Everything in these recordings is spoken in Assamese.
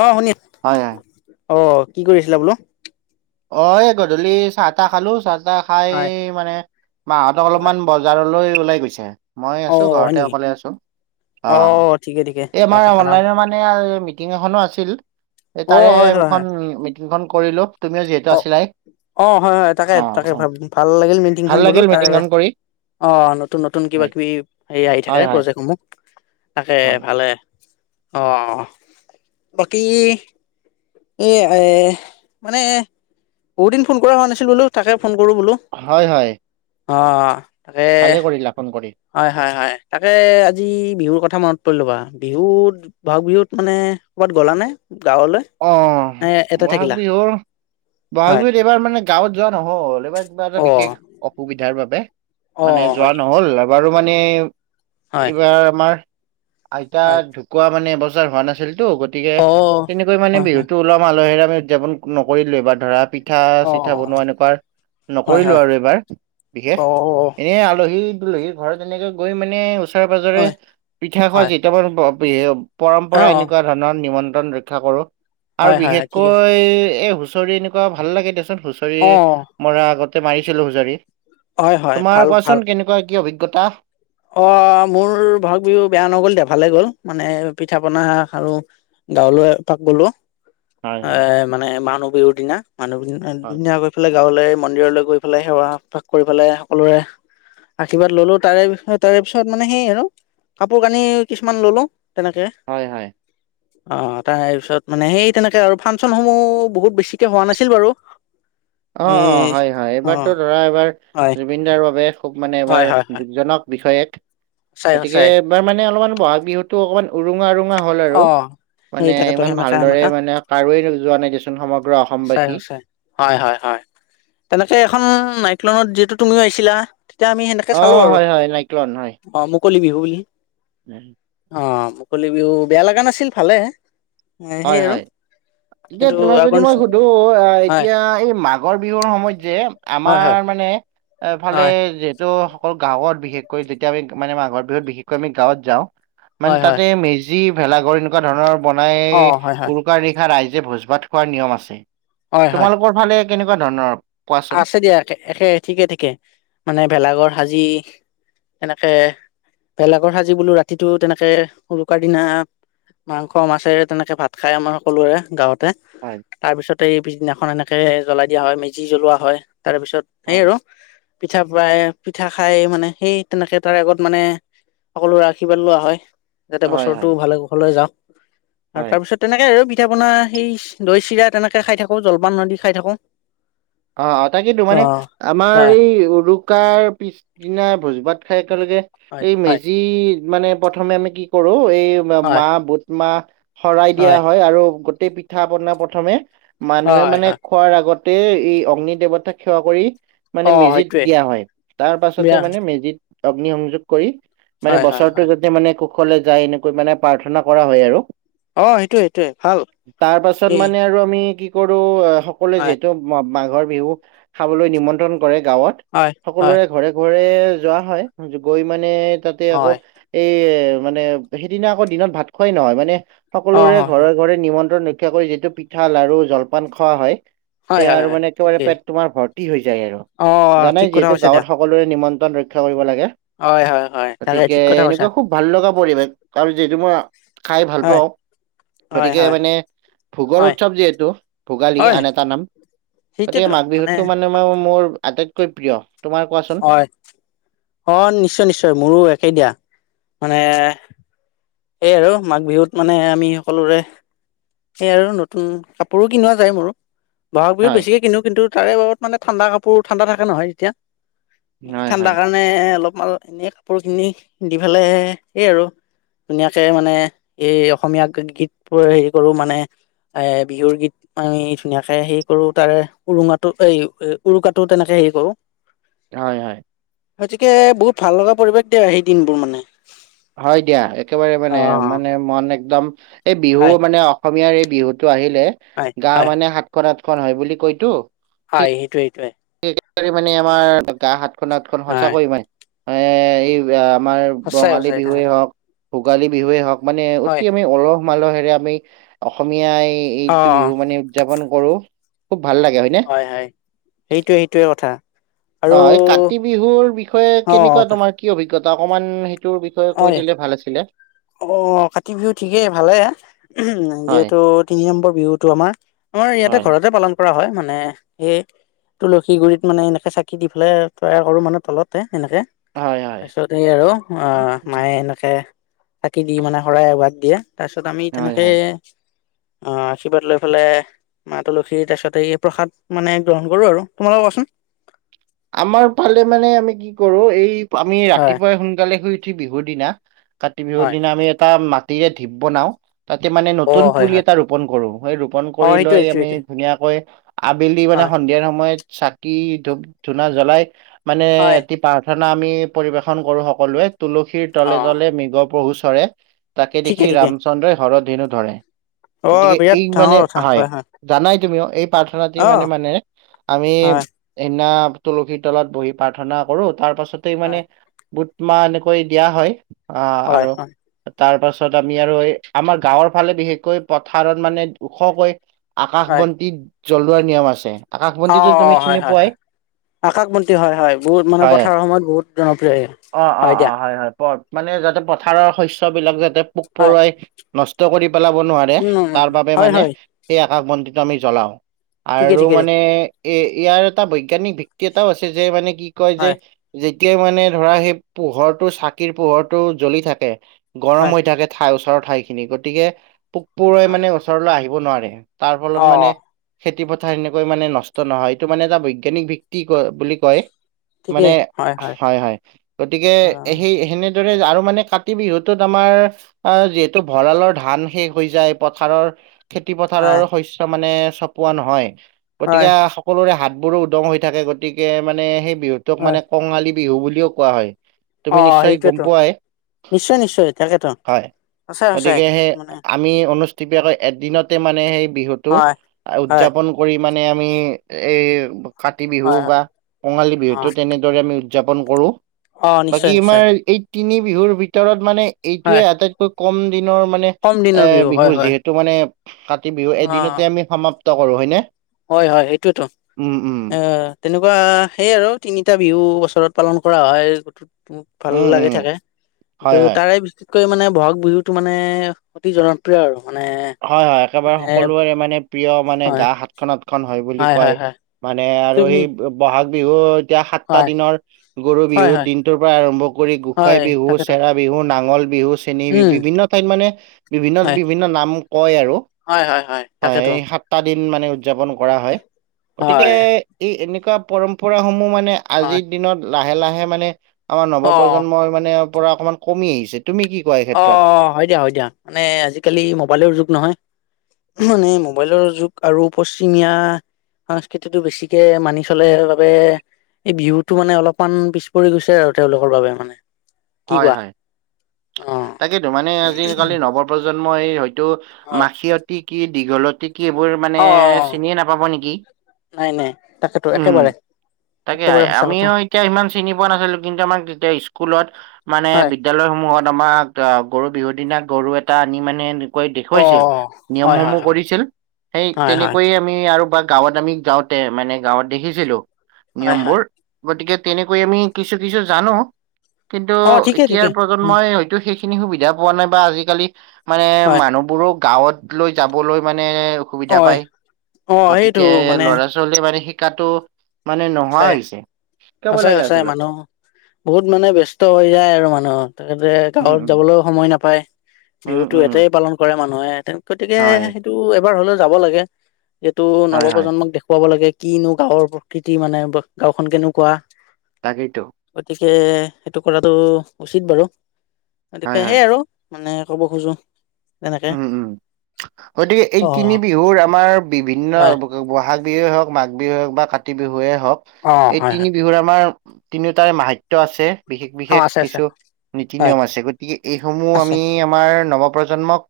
অ শুনি- হয় হয়। অ কি কৰিছিলা বোলো? অ এই গধূলি চাহ তাহ খালো চাহ তাহ খাই হয় মানে মাহঁতক হয় অলপমান বজাৰলৈ ওলাই গৈছে। মই অ আছো হয় ঘৰতে নেকি অকলে আছো অ। ঠিকে ঠিকে এই চাহ আমাৰ তাহ খালাম অনলাইন মানে মিটিং এখনো আছিল অ তাৰে হয় হয় হয় এখন মিট টিং খন কৰিলোঁ। অ অ হয় হয় তাকে অ', তাকে হয়। ভাল লাগিল ভাল মিটিংখন বোলো লাগিল তাৰে মিটিংখন কৰি। অ নতুন নতুন কিবা হয়, কিবি হেৰি আহি হয়, থাকে হয়। প্ৰজেক্টসমূহ তাকে ভালে অ বাকী এই এ মানে বহুতদিন ফোন কৰা হোৱা নাছিল বোলো তাকে ফোন কৰো বোলো। হয় হয়। অ তাকে সেই লাখন কৰি হয় হয় হয় তাকে আজি বিহুৰ কথা মনত পৰিল বা বিহুত বহাগ বিহুত মানে ক'বাত গ'লা নে গাঁৱলৈ? অ নে ইয়াতে থাকিলা বহাগ বিহুৰ বহাগ হয় বিহুত এইবাৰ মানে গাঁৱত যোৱা নহ'ল এইবাৰ কিবা এটা অ বিশেষ অসুবিধাৰ বাবে অ মানে যোৱা হয় নেকি নহল এবাৰু মানে হয় এইবাৰ আমাৰ আইতা হয় ঢুকুৱোৱা মানে এবছৰ হোৱা নাছিলতো গতিকে অ এইবাৰ মানে হয় হয় বিহুটো ওলহ মালহেৰে আমি উদযাপন নকৰিলো ধৰা পি- পিঠা অ চিঠা বনোৱা এনেকুৱা হয় নকৰিলো হয় আৰু এবাৰ অ বিশেষ। এনেই আলহী দুলহী ঘৰত এনেকে গৈ মানে ওচৰে পাজৰে হয় পিঠা খোৱা হয় [unintelligible] অ পৰম্পৰা এনেকুৱা ধৰণৰ নিমন্ত্ৰণ ৰক্ষা কৰো হয় আৰু হয় হয় ঠিকে বিশেষকৈ এই হুঁচৰি এনে কুৱা ভাল লাগে দেচোন হুঁচৰি অ মৰা আগতে মাৰিছিলো হুঁচৰি। হয় হয় তোমাৰ ভাল ভাল কোৱাচোন কেনেকুৱা কি অভিজ্ঞতা? অ মোৰ বহাগ বিহু বেয়া নগ'ল দে ভালে গ'ল মানে পিঠা পনা খালো। গাঁৱলৈ এপাক গলো, হয় হয় এ মানে মানুহ বিহুৰ দিনা মানুহ। বিহু হয় দিনা গৈ ইফালে গাঁৱলে মন্দিৰলে গৈ পেলাই সেৱা এভাগ কৰি পেলাই সকলোৰে আশীৰ্বাদ ললোঁ তাৰে পিছত তাৰে পিছত মানে সেই আৰু কাপোৰ কানি কিছুমান ললোঁ। তেনেকে হয় হয় অ তাৰপিছত মানে সেই তেনেকে আৰু ফাংচনসমূহ বহুত বেছিকে হোৱা নাছিল বাৰু। অ এ অ হয় হয় অ এইবাৰতো ধৰা এবাৰ হয় জুবিন দাৰ বাবে খুব মানে এবাৰ হয় হয় হয় দুখজনক বিষয় এক। সঁচাই গতিকে সঁচাই এইবাৰ মানে অলপমান বহাগ বিহুতো অকমান উৰুঙা উৰু হল আৰু অ মানে সেই তাকেতো ইমান সেমেকা ভালদৰে সেমেকা মানে কাৰো যোৱা নাই দেচোন সমগ্ৰ অস- সচাই সচাই হয় হয় হয় তেনেকে এখন মাইক্লনত যিহেতু তুমিও আহিছিলা এতিয়া আমি সেনেকে চালো অ', আৰু হয়, হয়, নাইক্লন হয়। অ মুকলি বিহু বুলি [unintelligible] অ মুকলি বিহু বেয়া লগা নাছিল ভালে সেই হয় আৰু হয় এতিয়া কিন্তু তোমাক আগৰ যদি মই নিচিনা সু ধো হয় এতিয়া এই মাঘৰ বিহুৰ সময়ত যে হয় হয় আমাৰ মানে এফালে হয় যিহেতু অকল গাঁৱত বিশেষকৈ যেতিয়া আমি মানে মাঘৰ বিহুত বিশেষকৈ আমি গাঁৱত যাওঁ হয় মানে হয় তাতে মেজি ভেলাঘৰ এনেকুৱা ধৰণৰ অ বনাই হয় হয় উৰুকা নিশা ৰাইজে ভোজ ভাত খোৱাৰ নিয়ম আছে হয় হয় তোমালোকৰ ফালে কেনেকুৱা ধৰণৰ কোৱাচোন আছে দিয়া একে ঠিকে ঠিকে মানে ভেলাঘৰ সাজি সেনেকে ভেলাঘৰ সাজি বোলো ৰাতিটো তেনেকে উৰুকাৰ দিনা মাংস মাছেৰে তেনেকে ভাত খায় আমাৰ সকলোৰে গাঁৱতে হয় তাৰ পিছতে এই পিছদিনাখন এনেকে জ্বলাই দিয়া হয় মেজি জ্বলোৱা হয় তাৰপিছত সেই হয় আৰু পিঠা পাৰোই পিঠা খাই মানে সেই তেনেকে তাৰ আগত মানে সকলোৰে আশীৰ্বাদ লোৱা হয়। যাতে হয় হয় বছৰটো ভালে কুশলে যাওক আৰু হয় তাৰ পিছত তেনেকে আৰু পিঠা পনা সেই দৈ চিৰা তেনেকে খাই থাকো জলপান আদি খাই থাকো। অ তাকেইটো মানে অ আমাৰ হয় এই উৰুকাৰ পিছদিনা ভোজ ভাত খাই একেলগে হয় এই হয় মেজি মানে প্ৰথমে আমি কি কৰো এই হয় মা বুট মাহ শৰাই দিয়া হয় আৰু গোটেই পিঠা পনা প্ৰথমে মানুহে হয় মানে হয় খোৱাৰ আগত তেই এই অগ্নি দেৱতাক সেৱা কৰি মানে অ মেজিত সেইটোৱে দিয়া হয় তাৰ পাছতে বিয়া মানে মেজিত অগ্নি সংযোগ কৰি মানে হয় হয় বছৰটো হয় যাতে মানে কুশলে যায় এনেকৈ মানে প্ৰাৰ্থনা কৰা হয় আৰু অ সেইটোৱে সেইটোৱে ভাল তাৰ পাছত এ মানে আৰু আমি কি কৰো সকলোৱে হয়, যিহেতু মাঘৰ বিহু খাবলৈ নিমন্ত্ৰণ কৰে গাঁৱত হয়, হয়, সকলোৰে ঘৰে ঘৰে যোৱা হয় গৈ মানে তাতে আকৌ হয়, এই মানে সেইদিনা আকৌ দিনত ভাত খোৱাই নহয় মানে অ', সকলোৰে হয়, ঘৰে ঘৰে নিমন্ত্ৰণ ৰক্ষ ৰক্ষা কৰি যিটো পিঠা, লাৰু, জলপান খোৱা হয় হয় সেয়া হয় আৰু হয় মানে একেবাৰে ঠিকেই। পেট তোমাৰ ভৰ্তি হৈ যায় আৰু অ', ঠিক জানাই কথা যিহেতু কৈছা দিয়া, গাঁৱত সকলোৰে নিমন্ত্ৰণ ৰক্ষা কৰিব লাগে। হয় হয় হয় তাকে গতিকে ঠিক কথা কৈছা, এনেকুৱা খুব ভাল লগা পৰিৱেশ আৰু যিহেতু মই খাই ভাল হয়, পাওঁ হয়, গতিকে হয়, মানে ভোগৰ হয়, উৎসৱ যিহেতু ভোগালী হয়, আন এটা নাম গতিকে মাঘ বিহুতটো মানে মোৰ আটাইতকৈ প্ৰিয় তোমাৰ কোৱাচোন হয় অ নিশ্চয় নিশ্চয় মোৰো একে দিয়া মানে এইয়াই আৰু মাঘ বিহুত মানে আমি সকলোৰে এই আৰু নতুন কাপোৰো কিনোৱা যায় মোৰ বহাগ বিহুত হয় বেছিকে কিনো কিন্তু কাৰে বাবত মানে ঠাণ্ডা কাপোৰ ঠাণ্ডা থাকে নহয় এতিয়া হয় ঠাণ্ডা হয় কাৰণে মানে অলপমান এনেই কাপোৰখিনি দি পেলাই সেই আৰু ধুনীয়াকে মানে এই অসমীয়া গীতবোৰ হেৰি কৰো মানে এ বিহুৰ গীত আমি ধুনীয়াকে হেৰি কৰো তাৰে উৰুঙাটো এই উৰুকাটো তেনেকে হেৰি কৰো হয় হয় গতিকে বহুত ভাল লগা পৰিৱেশ দিয়ে সেই দিনবোৰ মানে হয় দিয়া একেবাৰে অ মানে মানে মন একদম এই বিহু হয় মানে অসমীয়াৰ এই বিহুটো আহিলে, হয় গাওঁ হয় মানে সাতখন আঠখন হয় বুলি কয়টো। হয়। সেইটোৱে এইটোৱে। একে মানে আমাৰ গা সাতখন সাতখন হয় সঁচাকৈ মানে এ এই আমাৰ সঁচাই বঙালী সঁচাই বিহুৱে তেনেকা হওক ভোগালী বিহুৱে হওক মানে অতি হয় আমি অলহ মালহেৰে আমি অসমীয়া এই অ এইটো বিহু মানে উদযাপন কৰোঁ। খুব ভাল লাগে হয় নে হয় হয়। সেইটোৱে সেইটোৱে কথা। আৰু অ এই কাতি বিহুৰ বিষয়ে অ কেনেকুৱা তাক তোমাৰ কি অভিজ্ঞতা অকণমান কৈ হয় দিলে ভাল আছিলে। অ কাতি বিহু ঠিকেই ভালে। উম হয় যিহেতু তিনি নম্বৰ বিহুটো আমাৰ। আমাৰ ইয়াতে হয় ঘৰতে পালন কৰা হয়। মানে সেই তুলসী গুৰিত মানে এনেকে চাকি দি পেলাই তৈয়াৰ কৰোঁ। মানে তলতে এনেকে। হয় হয় তাইছত সেই আৰু অ এনেকে চাকি দি মানে শৰাই এভাগ দিয়ে। তাৰ পিছত আমি হয় তেনেকে হয় আহ। আশীৰ্বাদ লৈ পেলাই মা তুলসীৰ তাৰপিছত এই প্ৰসাদ মানে গ্ৰহণ কৰোঁ আৰু তোমালোকৰ কোৱাচোন? আমাৰ ফালে মানে আমি কি কৰোঁ। এই আমি হয় ৰাতিপুৱাই সোনকালে শুই উঠি বিহু দিনা কাতি বিহুৰ হয় দিনা আমি এটা মাটিৰে ঢিপ বনাও তাতে মানে অ নতুন হয় পুলি হয় এটা ৰোপন কৰোঁ। সেই ৰোপন অ কৰি লৈ সেইটোৱে আমি সেইটোৱে ধুনীয়াকৈ আবেলি মানে হয় সন্ধিয়াৰ সময়ত চাকি ধূপ ধূনা জ্বলাই মানে হয় ৰাতি প্ৰাৰ্থনা আমি পৰিবেশন কৰোঁ। সকলোৱে তুলসীৰ অ তলে তলে মৃগ পহু চৰে তাকে ঠিকে দেখি ঠিকে ৰামচন্দ্ৰই হৰ ধেনু ধৰে। অ গতিকে বিৰাট এই ডাঙৰ মানে কথা হয়। জানাই তুমিও এই প্ৰাৰ্থনাতি অ মানে মানে আমি হয় সেইদিনা তুলসীৰ তলত বহি প্ৰাৰ্থনা কৰোঁ। তাৰ পাছতেই মানে হয় বুট মাহ এনেকৈ দিয়া হয়। আহ হয় আৰু হয় তাৰ পাছত আমি আৰু এই আমাৰ গাঁৱৰ ফালে বিশেষকৈ পথাৰত মানে ওখকৈ আকাশ হয় বন্তিত জ্বলোৱাৰ নিয়ম আছে। আকাশ বন্তিতো তুমি চিনি পোৱাই আকাশবন্তি হয় হয়। বহুত মানে হয় হয় পথাৰৰ সময়ত বহুত জনপ্ৰিয় অ', অ', হয় দিয়া। অ', হয় হয়। পৰ মানে যাতে পথাৰৰ শস্যবিলাক যাতে পোক হয় পৰুৱাই নষ্ট কৰি পেলাব নোৱাৰে। উম তাৰ বাবে হয় মানে হয় সেই আকাশ বন্তিটো আমি জ্বলাও। ঠিকে আৰু ঠিকে মানে এ ইয়াৰ এটা বৈজ্ঞানিক কেইটাও আছে যে মানে কি কয় যে হয় যেতিয়াই মানে ধৰা সেই পোহৰটো চাকিৰ পোহৰটো জ্বলি থাকে। গৰম হয় হৈ থাকে। ঠাই ওচৰৰ ঠাইখিনি, গতিকে পোক পৰুৱাই হয় মানে ওচৰলৈ আহিব নোৱাৰে। তাৰ ফলত অ মানে খেতি পথাৰ এনেকৈ মানে নষ্ট নহয়। এইটো মানে এটা বৈজ্ঞানিক কি ক বুলি কয়, মানে হয় হয়। গতিকে অ সেই সেনে দৰে আৰু মানে কাতি বিহুটোত আমাৰ আহ যিহেতু ভঁৰালৰ ধান শেষ হৈ যায়। পথাৰৰ খেতি পথাৰৰ হয় শস্য মানে চপোৱা নহয়। হয় গতিকে সকলোৰে হাতবোৰো উদং হৈ থাকে। গতিকে মানে সেই বিহুটোক হয় মানে কঙালী বিহু বুলিও কোৱা হয়। তুমি অ নিশ্চয় গম সেইটোয়েতো পোৱাই, নিশ্চয় নিশ্চয় তাকেতো হয়। সঁচাই সঁচাই গতিকে সেই মানে আমি অনুষ্টুপীয়াকৈ এদিনতে মানে সেই বিহুটো হয় হয় উদযাপন কৰি মানে আমি এই কাতি বিহু হয় বা হয় কঙালী অ বিহুটো তেনে দৰে আমি উদযাপন কৰোঁ। অ বাকী নিশ্চয় নিশ্চয় আমাৰ এই তিনি বিহুৰ ভিতৰত মানে এইটোয়ে হয় আটাইতকৈ কম দিনৰ মানে কম এ দিনৰ হয় বিহু হয় যিহেতু মানে কাতি বিহু অ এদিনতে আমি সমাপ্ত কৰোঁ। হয়নে? হয় হয়। সেইটোৱেতো উম উম এ তেনেকুৱা সেই আৰু তিনিটা বিহু বছৰত পালন কৰা হয়। ভাল উম লাগি উম থাকে। কিন্তু হয় হয় তাৰে আটাইতকৈ মানে বহাগ বিহুটো মানে অতি জন প্ৰিয় আৰু মানে হয়, হয়। একেবাৰে মানে সকলোৰে মানে, প্ৰিয় মানে, হয় গা হাত হাত খন, আঠ খন হয় বুলি হয় কয়। হয় মানে আৰু তুমি সেই, বহাগ বিহুত এতিয়া, সাতটা হয়, দিনৰ গৰু হয়, বিহু হয়, দিনটোৰ পৰা আৰম্ভ কৰি গোঁসাই হয়, বিহু, তাকেতো চেৰা বিহু, নাঙল বিহু, চেনী বিহু। উম, বিভিন্ন ঠাইত মানে, বিভিন্ন, হয়, বিভিন্ন নাম কয় আৰু। হয়, হয়, হয়! তাকেতো সাতটা দিন মানে, উদযাপন কৰা হয়। গতিকে, হয়, এই, এনেকুৱা পৰম্পৰা সমূহ মানে, হয়, আজিৰ দিনত লাহে, লাহে মানে আমাৰ অ', নৱপ্ৰজন্মই মানে, পৰা অকণমান কমি আহিছে। তুমি কি কোৱা এই ক্ষেত্ৰত? অ'! হয় দিয়া! হয় দিয়া! মানে, আজিকালি মোবাইলৰ যুগ নহয়। উম, [unintelligible] মবাইলৰ যুগ আৰু পশ্চিমীয়া সংস্কৃতিটো বেছিকে মানি চলে বাবে এই বিহুটো মানে, অলপমান পিছ পৰি গৈছে আৰু তেওঁলোকৰ বাবে মানে। কি হয়! কোৱা হয়! অ', তাকেইতো! মানে, আজিকালি নৱ প্ৰজন্মই এই হয়তো হয়, মাখিয়ত তী কি? দীঘলতি কি? এইবোৰ মানে অ', চিনিয়ে নাপাব নেকি? নাই, তাকেতো! উম একেবাৰে। তাকে, একেবাৰে সঁচা কথা আমিও এতিয়া সিমান চিনি পোৱা নাছিলোঁ। কিন্তু, আমাক তেতিয়া স্কুলত মানে, হয়, বিদ্যালয়সমূহত আমাক গৰু বিহুৰ দিনা গৰু এটা আনি মানে, অ', দেখোৱাইছিল, নিয়ম হয়, হয়, সমূহ হয়, কৰিছিল। সেই, হয়, হয়, তেনেকৈয়ে আমি আৰু বা গাঁৱত আমি, যাওঁতে মানে, গাঁৱত দেখিছিলোঁ হয়, হয়, নিয়মবোৰ। গতিকে, তেনেকৈ আমি কিছু, কিছু জানোঁ। কিন্তু, অ', ঠিকে, এতিয়া ঠিকে প্ৰ হয়, প্ৰজন্মই হয়তো সেইখিনি সুবিধা পোৱা নাই, বা আজিকালি মানে, হয়। মানুহবোৰো গাঁৱত লৈ যাবলৈ মানে, অসুবিধা অয় পায়। অ সেইটো গতিকে, মানে ল'ৰা ছোৱালী মানে শিকাটো মানে, নোহোৱা সঁচাই হৈছে। শিকাব সঁচাই লাগে সঁচাই আচলতে! মানুহ বহুত মানে, ব্যস্ত হৈ যায় আৰু মানুহ। [unintelligible] উম, গাঁৱত উম, যাবলৈও সময় নাপায়। উম, বিহুতো উম, ইয়াতেই পালন কৰে মানুহে। গতিকে, হয়, সেইটো এবাৰ হ'লেও যাব লাগে। যিহেতু, হয়, হয়, নৱপ্ৰজন্মক দেখুৱাব লাগে! কিনো গাঁৱৰ প্ৰকৃতি মানে, গাঁওখন কেনেকুৱা? তাকেইতো! গতিকে, সেইটো কৰাটো উচিত বাৰু। হয়, গতিকে, হয়, সেই আৰু মানে, ক'ব খোজোঁ উম! উম! গতিকে, এই অ তিনি বিহুৰ আমাৰ বিভিন্ন হয় ব'হাগ বিহুৱেই হওঁক, মাঘ বিহুৱে হওঁক বা কাতি বিহুৱে হওঁক। অ এই, হয় হয় তিনি বিহুৰ আমাৰ তিনিওটাৰে মাহাত্ম্য আছে। বিশেষ, অ বিশেষ আছে আছে কিছু, নীতি হয় নিয়ম আছে। গতিকে, এইসমূহ আছে আমি, আমাৰ নৱপ্ৰজন্মক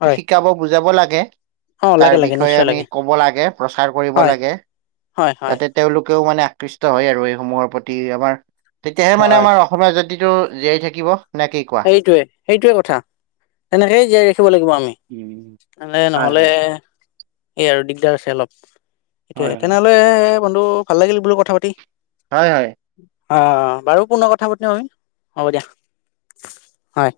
হয় শিকাব, বুজাব লাগে। অ তাৰ লাগে লাগে বিষয়ে নিশ্চয় আমি লাগে ক'ব লাগে। প্ৰচাৰ কৰিব হয় লাগে। হয় হয় যাতে, তেওঁলোকেও মানে, আকৃষ্ট হয় আৰু এইসমূহৰ প্ৰতি। আমাৰ, তেতিয়াহে মানে হয় আমাৰ অসমীয়া জাতিটো জীয়াই থাকিব। নে, কি ক সেইটোৱে, সেইটোৱে কথা। তেনেকেই জীয়াই ৰাখিব লাগিব আমি। উম, মানে হয় নহ'লে, হয় এই আৰু দিগদাৰ আছে অলপ! হয় সেইটোৱে! হয়। তেনেহ'লে, বন্ধু ভাল লাগিল বোলোঁ কথা পাতি! হয়! হয়! অ'! বাৰু পুনৰ কথা পতা হয়,? ঋহ'ব দিয়া। হয়!